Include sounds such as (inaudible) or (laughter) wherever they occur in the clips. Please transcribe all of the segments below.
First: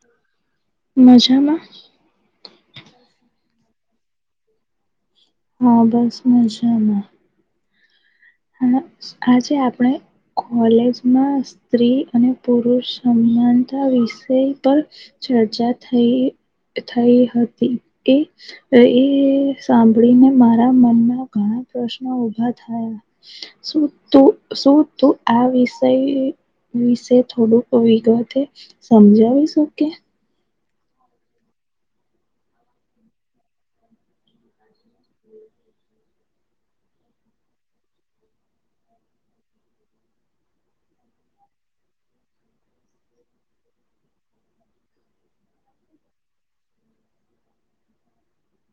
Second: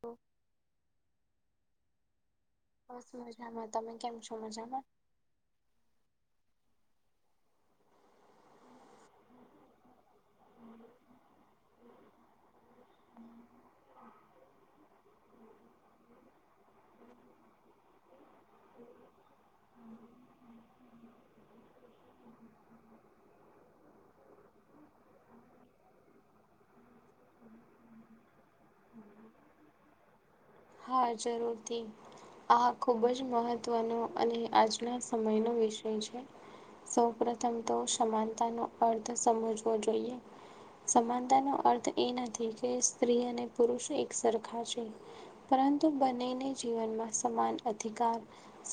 તો (unintelligible) મજામાં? બસ મજામાં તમે કેમ છો મજામાં? હા બસ મજામાં છે અમે. હ આજે આપણે કોલેજમાં સ્ત્રી અને પુરુષ સમાનતા વિષય પર ચર્ચા થઈ હતી, એ એ સાંભળીને મારા મનમાં ઘણા પ્રશ્નો ઉભા થયા. શું તું શું તું આ વિષય વિશે થોડુંક વિગતે, સમજાવી શકે? હા જરૂરથી. આ ખૂબ જ મહત્વનો અને આજના સમયનો વિષય છે. સૌ પ્રથમ તો સમાનતા નો અર્થ સમજવો જોઈએ. સમાનતા નો અર્થ એ નથી કે સ્ત્રી અને પુરુષ એક સરખા જ હોય. પરંતુ બનેને જીવનમાં સમાન અધિકાર,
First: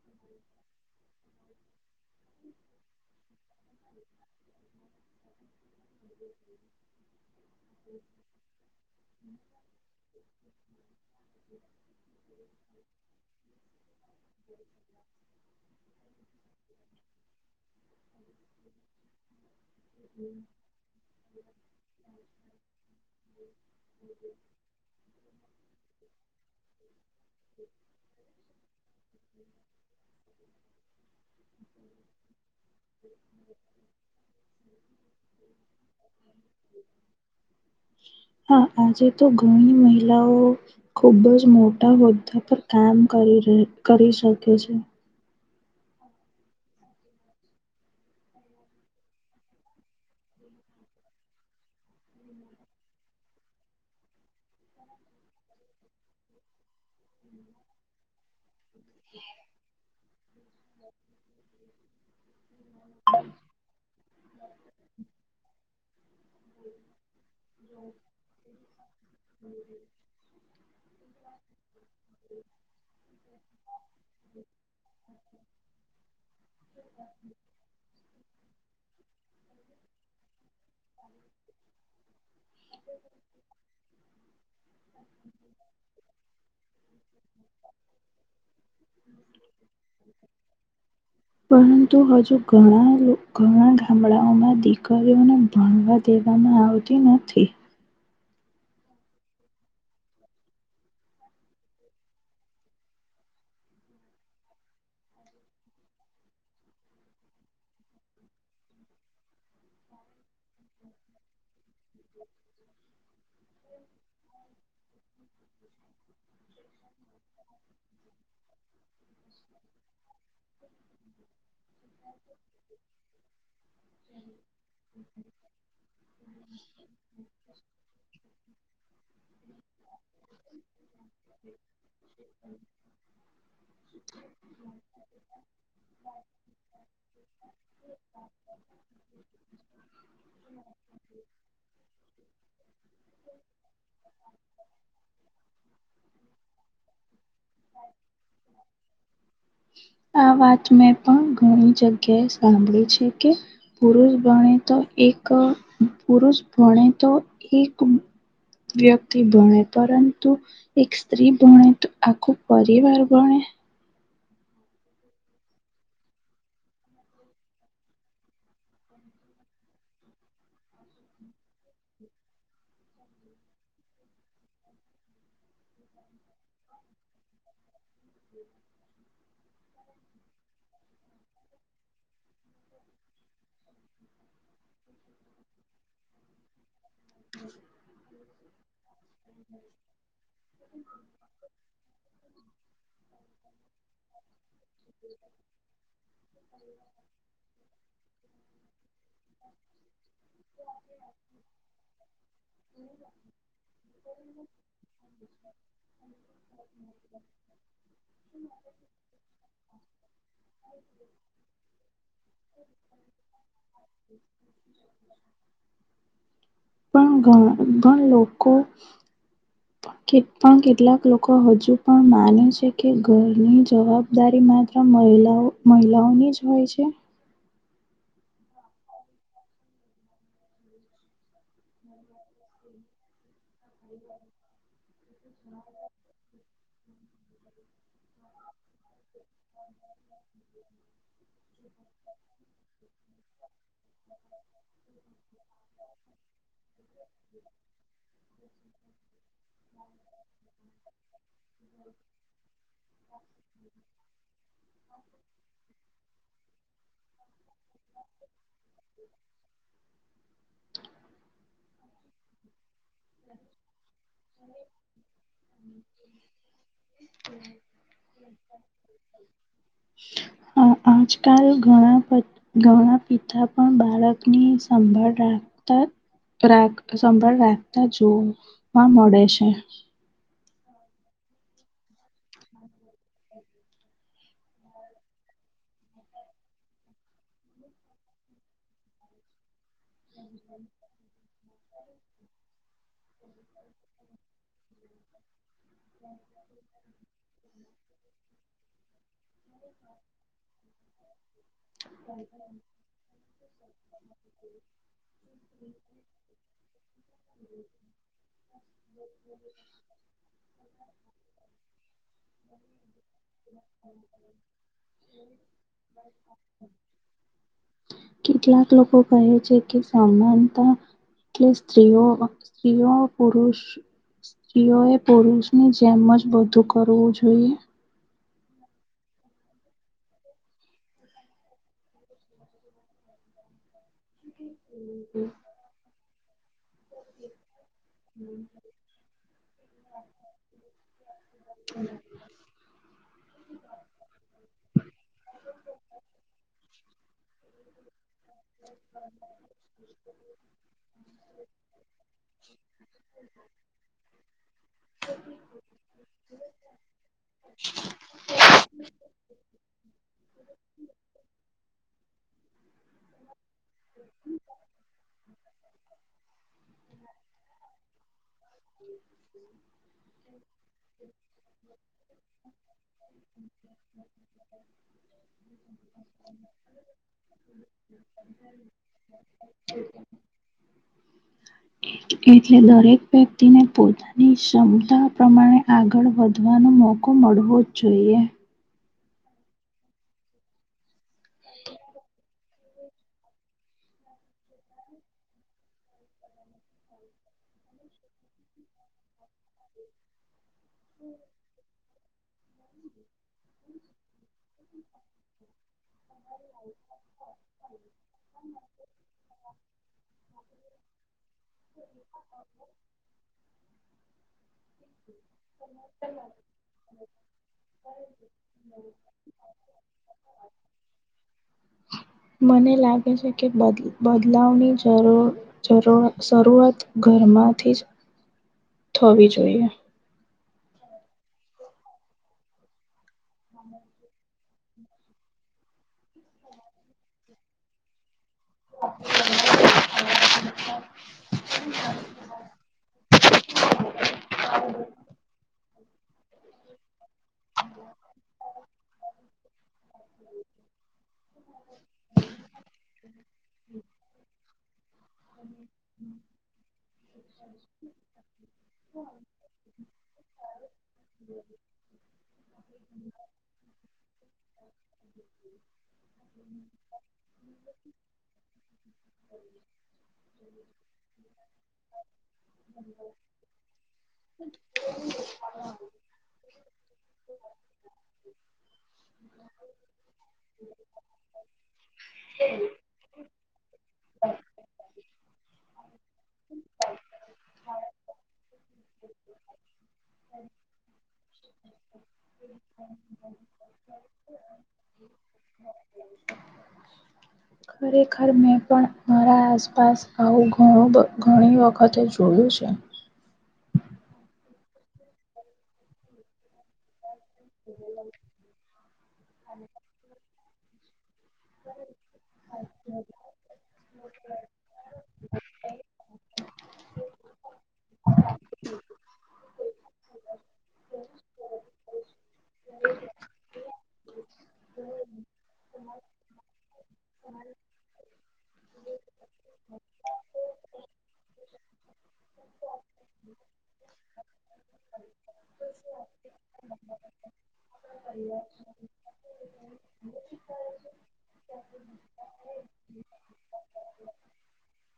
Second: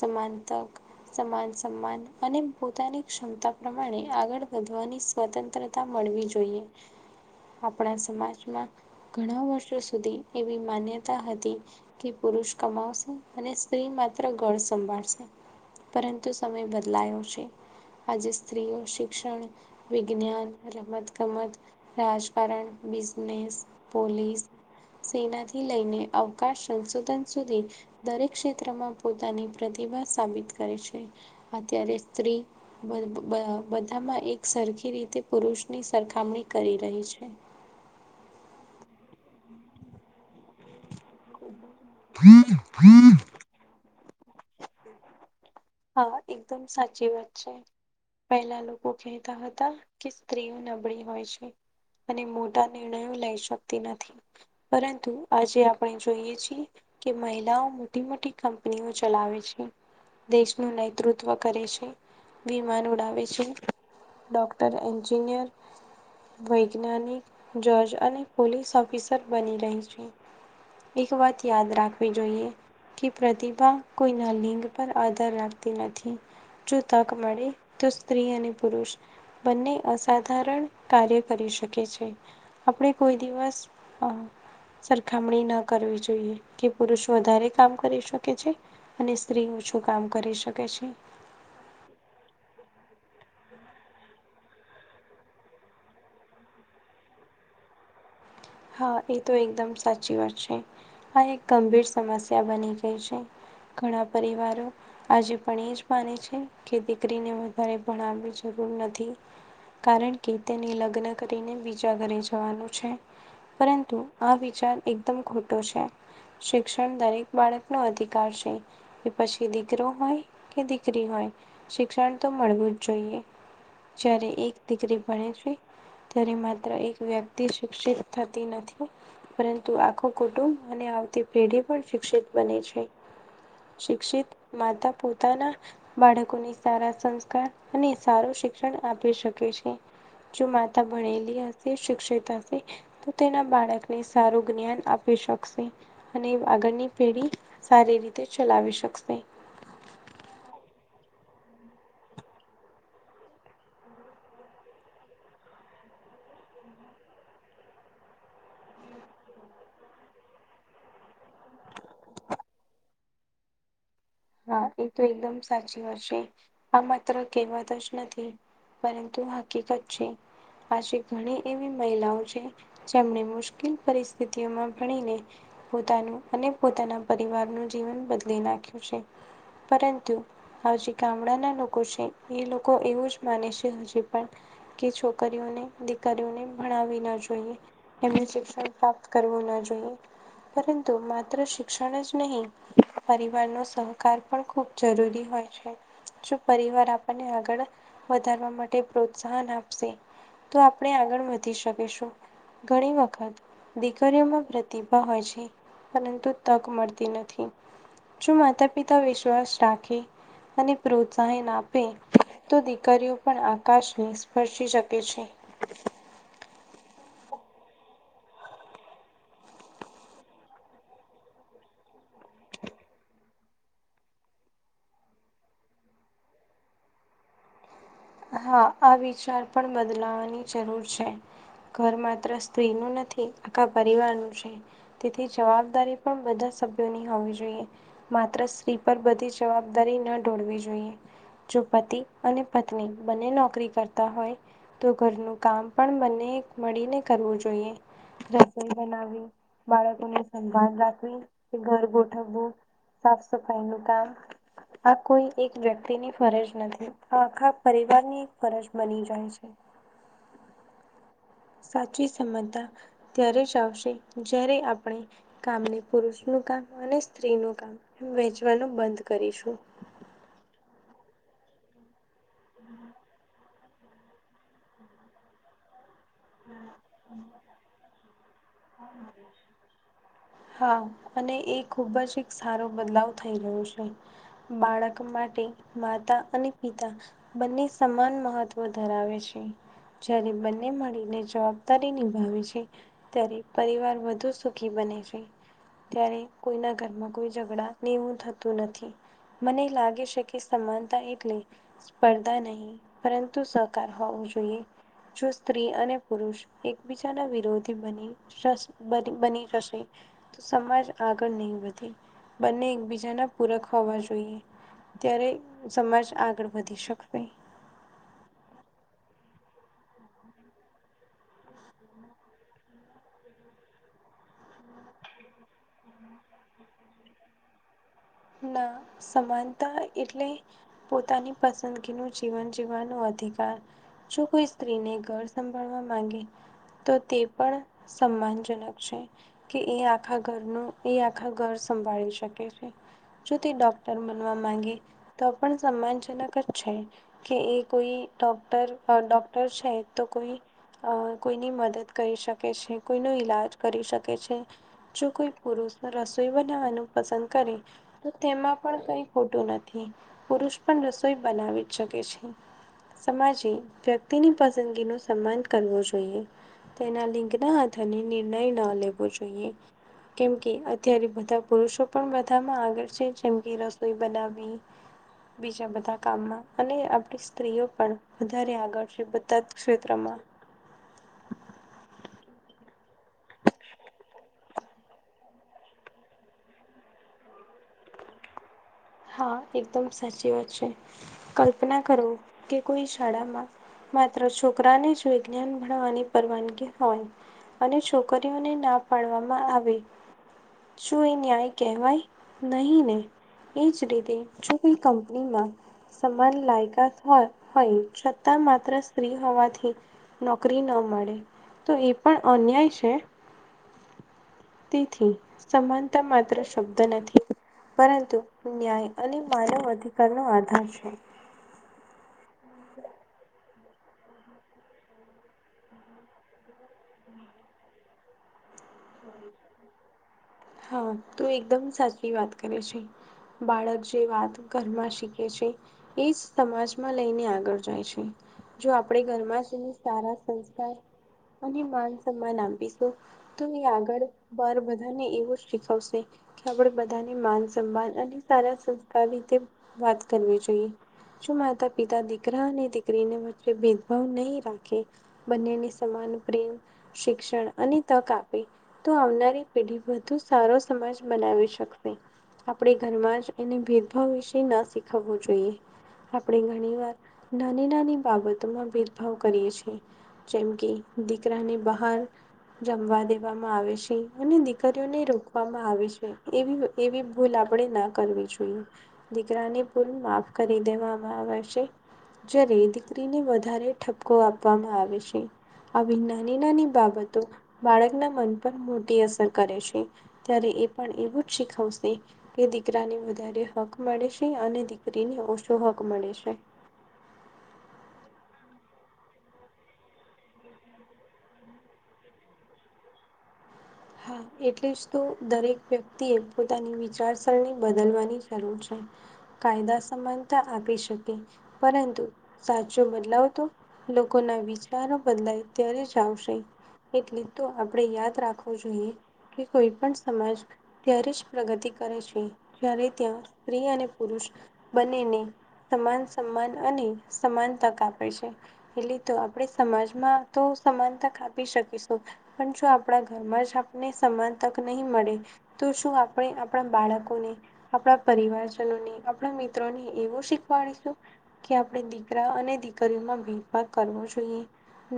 સમાન તક. સમાન સન્માન અને પોતાની ક્ષમતા પ્રમાણે આગળ વધવાની સ્વતંત્રતા મળવી જોઈએ. આપણા સમાજમાં ઘણા વર્ષો સુધી એવી માન્યતા હતી. કે પુરુષ કમાશે, અને સ્ત્રી માત્ર ઘર સંભાળશે. પરંતુ સમય બદલાયો છે, આજે સ્ત્રીઓ શિક્ષણ. વિજ્ઞાન, રમત-ગમત, રાજકારણ, બિઝનેસ, પોલીસ. સેનાથી લઈને અવકાશ સંશોધન સુધી. દરેક ક્ષેત્રમાં પોતાની પ્રતિભા સાબિત કરે છે, અત્યારે સ્ત્રી બધામાં એક સરખી રીતે પુરુષની સરખામણી કરી રહી છે. હા આજે તો ઘણી મહિલાઓ ખુબ જ મોટા હોદ્દા પર કામ કરી શકે છે. હા એકદમ સાચી વાત છે. પહેલા લોકો કહેતા હતા કે સ્ત્રીઓ નબળી હોય છે. અને મોટા નિર્ણયો લઈ શકતી નથી. પરંતુ આજે આપણે જોઈએ છીએ. કે મહિલાઓ મોટી મોટી કંપનીઓ ચલાવે છે. દેશનું નેતૃત્વ કરે છે. વિમાન ઉડાવે છે, ડોક્ટર, એન્જિનિયર. વૈજ્ઞાનિક, જજ અને પોલીસ ઓફિસર. પણ બની રહી છે, એક વાત યાદ રાખવી જોઈએ કે પ્રતિભા કોઈના લિંગ પર આધાર રાખતી નથી, જો તક મળે તો સ્ત્રી અને પુરુષ બંને અસાધારણ કાર્ય કરી શકે છે. આપણે કોઈ દિવસ સરખામણી ના કરવી જોઈએ, કે પુરુષ વધારે કામ કરી શકે છે. અને સ્ત્રી ઓછું કામ કરી શકે છે. પરંતુ હજુ ઘણા ગામડાઓમાં દીકરીઓને ભણવા દેવામાં આવતી નથી. હા એ તો એકદમ સાચી વાત છે, આ એક ગંભીર સમસ્યા બની ગઈ છે. ઘણા પરિવારો આજે પણ એજ માને છે કે દીકરીને વધારે ભણાવની જરૂર નથી. કારણ કે તેને લગ્ન કરીને બીજા ઘરે જવાનું છે. પરંતુ આ વિચાર એકદમ ખોટો છે. શિક્ષણ દરેક બાળકનો અધિકાર છે. એ પછી દીકરો હોય, કે દીકરી હોય, શિક્ષણ તો મળવું જ જોઈએ. જ્યારે એક દિકરી ભણે છે, ત્યારે માત્ર એક વ્યક્તિ શિક્ષિત થતી નથી. પરંતુ આખું કુટુંબ અને આવતી પેઢી પણ શિક્ષિત બને છે. શિક્ષિત માતા પોતાના બાળકોને સારા સંસ્કાર અને સારું શિક્ષણ આપી શકે છે. જો માતા ભણેલી હશે શિક્ષિત હશે. તો તેના બાળકને સારું જ્ઞાન આપી શકશે. અને આગળની પેઢી, સારી રીતે ચલાવી શકશે. આ વાત મેં પણ ઘણી જગ્યાએ સાંભળી છે કે પુરુષ ભણે તો એક પુરુષ ભણે તો એક વ્યક્તિ ભણે પરંતુ એક સ્ત્રી ભણે તો આખું પરિવાર ભણે. હા એ તો એકદમ સાચી વાત છે, આ માત્ર કહેવત જ નથી. પરંતુ હકીકત છે, આજે ઘણી એવી મહિલાઓ છે. જેમણે મુશ્કેલ પરિસ્થિતિઓમાં ભણીને પોતાનું અને પોતાના પરિવારનું જીવન બદલી નાખ્યું છે. પરંતુ હજી ગામડાના લોકો છે એ લોકો એવું જ માને છે હજી પણ. કે છોકરીઓને દીકરીઓને ભણાવવી ના જોઈએ, એમને શિક્ષણ પ્રાપ્ત કરવું ના જોઈએ, પરંતુ માત્ર શિક્ષણ જ નહીં, પરિવારનો સહ કાર પણ ખૂબ જરૂરી હોય છે, જો પરિવાર આપણને આગળ વધારવા માટે પ્રોત્સાહન આપશે, તો આપણે આગળ વધી શકીશું. ઘણી વખત દીકરીઓમાં પ્રતિભા હોય છે. પરંતુ તક મળતી નથી, જો માતા પિતા વિશ્વાસ રાખે. અને પ્રોત્સાહન આપે, તો દીકરીઓ પણ આકાશને સ્પર્શી શકે છે. પણ ઘણા લોકો કે પણ કેટલાક લોકો હજુ પણ માને છે કે ઘરની જવાબદારી માત્ર મહિલાઓની જ હોય છે. હા આ વિચાર પણ બદલાવાની જરૂર છે. ઘર માત્ર સ્ત્રી નું નથી આખા પરિવારનું છે. તેથી જવાબદારી પણ બધા સભ્યોની હોવી જોઈએ, માત્ર સ્ત્રી પર બધી જ જવાબદારી ના ઢોળવી જોઈએ, જો પતિ અને પત્ની. બંને નોકરી કરતા હોય, તો ઘરનું કામ પણ બંને એ મળી ને કરવું જોઈએ. રસોઈ બનાવી, બાળકોને સંભાન રાખવી, કે ઘર ગોઠવવું. સાફ સફાઈ નું કામ આ કોઈ એક વ્યક્તિની ફરજ નથી, આ આખા પરિવાર ની ફરજ બની જાય છે. સાચી ક્ષમતા, ત્યારે જ આવશે જ્યારે આપણે, કામને પુરુષનું કામ અને સ્ત્રીનું કામ. વહેંચવાનું બંધ કરીશું. આજકાલ ઘણા બધા ઘણા પિતા પણ બાળકની સંભાળ રાખતા સંભાળ રાખતા જોવા મળે છે. હા અને એ ખુબ જ એક સારો બદલાવ થઈ રહ્યો છે. બાળક માટે માતા અને પિતા. બંને સમાન મહત્વ ધરાવે છે. જ્યારે બંને મળીને જવાબદારી નિભાવે છે. ત્યારે પરિવાર વધુ સુખી બને છે. ત્યારે કોઈના ઘરમાં કોઈ ઝઘડા ને એવું થતું નથી. મને લાગે છે કે સમાનતા એટલે, સ્પર્ધા નહીં. પરંતુ સહકાર હોવુ જોઈએ. જો સ્ત્રી અને પુરુષ એકબીજાના વિરોધી બની. બની જશે. તો સમાજ આગળ નહી વધી, બંને એકબીજાના પૂરક હોવા જોઈએ. ત્યારે સમાજ આગળ વધી શકશે. કેટલાક લોકો કહે છે કે સમાનતા. એટલે સ્ત્રીઓ સ્ત્રીઓ પુરુષ સ્ત્રીઓએ પુરુષ ની જેમ જ બધું કરવું જોઈએ. ના સમાનતા એટલે પોતાની પસંદગીનું જીવન જીવવાનો અધિકાર. જો કોઈ સ્ત્રીને ઘર સંભાળવા માંગે. તો તે પણ સન્માન જનક છે. કે એ આખા ઘરનું એ આખા ઘર સંભાળી શકે છે. જો તે ડૉક્ટર બનવા માગે, તો પણ સન્માનજનક જ છે, કે એ કોઈ ડોક્ટર ડોક્ટર છે તો કોઈ કોઈની મદદ કરી શકે છે કોઈનો ઈલાજ કરી શકે છે. જો કોઈ પુરુષ રસોઈ બનાવવાનું પસંદ કરે. તો તેમાં પણ કઈ ખોટું નથી, પુરુષ પણ રસોઈ બનાવી જ શકે છે. સમાજે વ્યક્તિની પસંદગી નુ સન્માન કરવો જોઈએ, તેના લિંગના હથ નિર્ણય ના લેવો જોઈએ. કેમ કે અત્યારે બધા પુરુષો પણ બધામાં આગળ છે જે જેમ કે રસોઈ બનાવી, બીજા બધા કામમાં. અને આપડી સ્ત્રીઓ પણ વધારે આગળ છે બધા જ ક્ષેત્રમાં. એટલે દરેક વ્યક્તિને પોતાની ક્ષમતા પ્રમાણે આગળ વધવાનો મોકો મળવો જ જોઈએ. હા એકદમ સાચી વાત છે, કલ્પના કરો કે કોઈ શાળામાં. માત્ર છોકરાને જ વિજ્ઞાન ભણવાની પરવાનગી હોય. અને છોકરીઓને ના પાડવામાં આવે. શું એ ન્યાય કહેવાય? નહીં ને? એ જ રીતે જો કોઈ કંપનીમાં સમાન લાયકાત હોય છતાં માત્ર સ્ત્રી હોવાથી નોકરી ન મળે તો એ પણ અન્યાય છે. તેથી સમાનતા માત્ર શબ્દ નથી. પરંતુ ન્યાય અને માનવ અધિકારનો આધાર છે. મને લાગે છે કે બદ બદલાવની જરૂર જરૂર જરૂરત ઘરમાંથી જ થવી જોઈએ. હા તું એકદમ સાચી વાત કરે છે. બાળક જે વાત ઘરમાં શીખે છે. એ જ સમાજમાં લઈને આગળ જાય છે. જો આપણે ઘરમાં તેને સારા સંસ્કાર અને માન સન્માન આપીશું. જે આગળ બાર બધાને એવું જ શીખવશે. આપણે બધાને માન સન્માન અને સારા સંસ્કાર રીતે વાત કરવી જોઈએ. જો માતા પિતા દીકરા અને દીકરીને ભેદભાવ નહીં રાખે બંનેને સમાન પ્રેમ, શિક્ષણ અને તક આપ તો આવનારી પેઢી વધુ સારો સમાજ બનાવી શકશે. આપણે ઘરમાં જ એને ભેદભાવ વિશે ના શીખવવું જોઈએ. આપણે ઘણી વાર નાની નાની બાબતોમાં ભેદભાવ કરીએ છીએ. જેમ કે દીકરાને બહાર જમવા દેવામાં આવે છે અને દીક રીઓને રોકવામાં આવે છે એવી એવી ભૂલ આપણે ના કરવી જોઈએ. દીકરાની ભુલ માફ કરી દેવામાં આવે છે. જ્યારે દીકરીને વધારે ઠપકો આપવામાં આવે છે. આવી નાની નાની બાબતો બાળકના મન પર મોટી અસર કરે છે. ત્યારે એ પણ એવું જ શીખવશે. કે દીકરાને વધારે હક મળે છે અને દીકરીને ઓછો હક મળે છે. ખરેખર મેં પણ મારા આસપાસ આવું ઘણું બ ઘણી વખતે જોયું છે. હા એટલે જ તો દરેક વ્યક્તિ એ પોતાની વિચાર સ સરણી બદલવાની જરૂર છે, કાયદા સમાનતા આપી શકે. પરંતુ સાચો બદલાવ તો લોક લોકો ના વિચારો બદલાય ત્યારે જ આવશે એટલે તો આપણે યાદ રાખ રાખવું જોઈએ કે કોઈ પણ સમાજ ત્યારે જ પ્રગતિ કરે છે જ્યારે ત્યાં સ્ત્રી અને પુરુષ બંનેને સમાન સમ્માન અને સમાન તક આપે છે. એટલી તો આપણે સમાજમાં તો સમાનતા કાપી શકીશું પણ જો આપણા ઘરમાં જ આપને સમાન તક નહી મળે તો શું આપણે આપણા બાળકોને આપણા પરિવારજનો ને આપણા મિત્રોને એવું શીખવાડીશું. કે આપણે દીકરા અને દીકરીઓમાં ભેદભાવ કરવો જોઈએ.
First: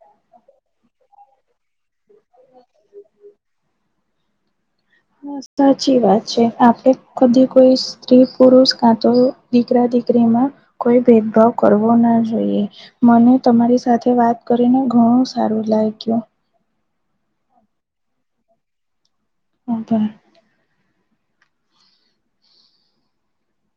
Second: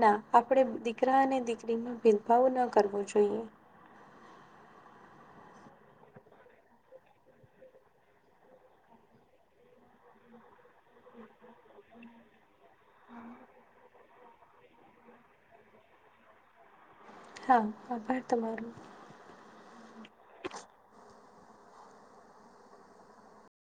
ના આપણેે દીકરા અને દીકરીમાં ભેદભાવ ના કરવો જોઈએ. સાચી વાત છે આપે કદી કોઈ સ્ત્રી પુરુષ કાં તો દીકરા દીકરીમાં કોઈ ભેદભાવ કરવો ના જોઈએ મને તમારી સાથે વાત કરીને ઘણું સારું લાગ્યું. હા આભાર તમારો. આભાર.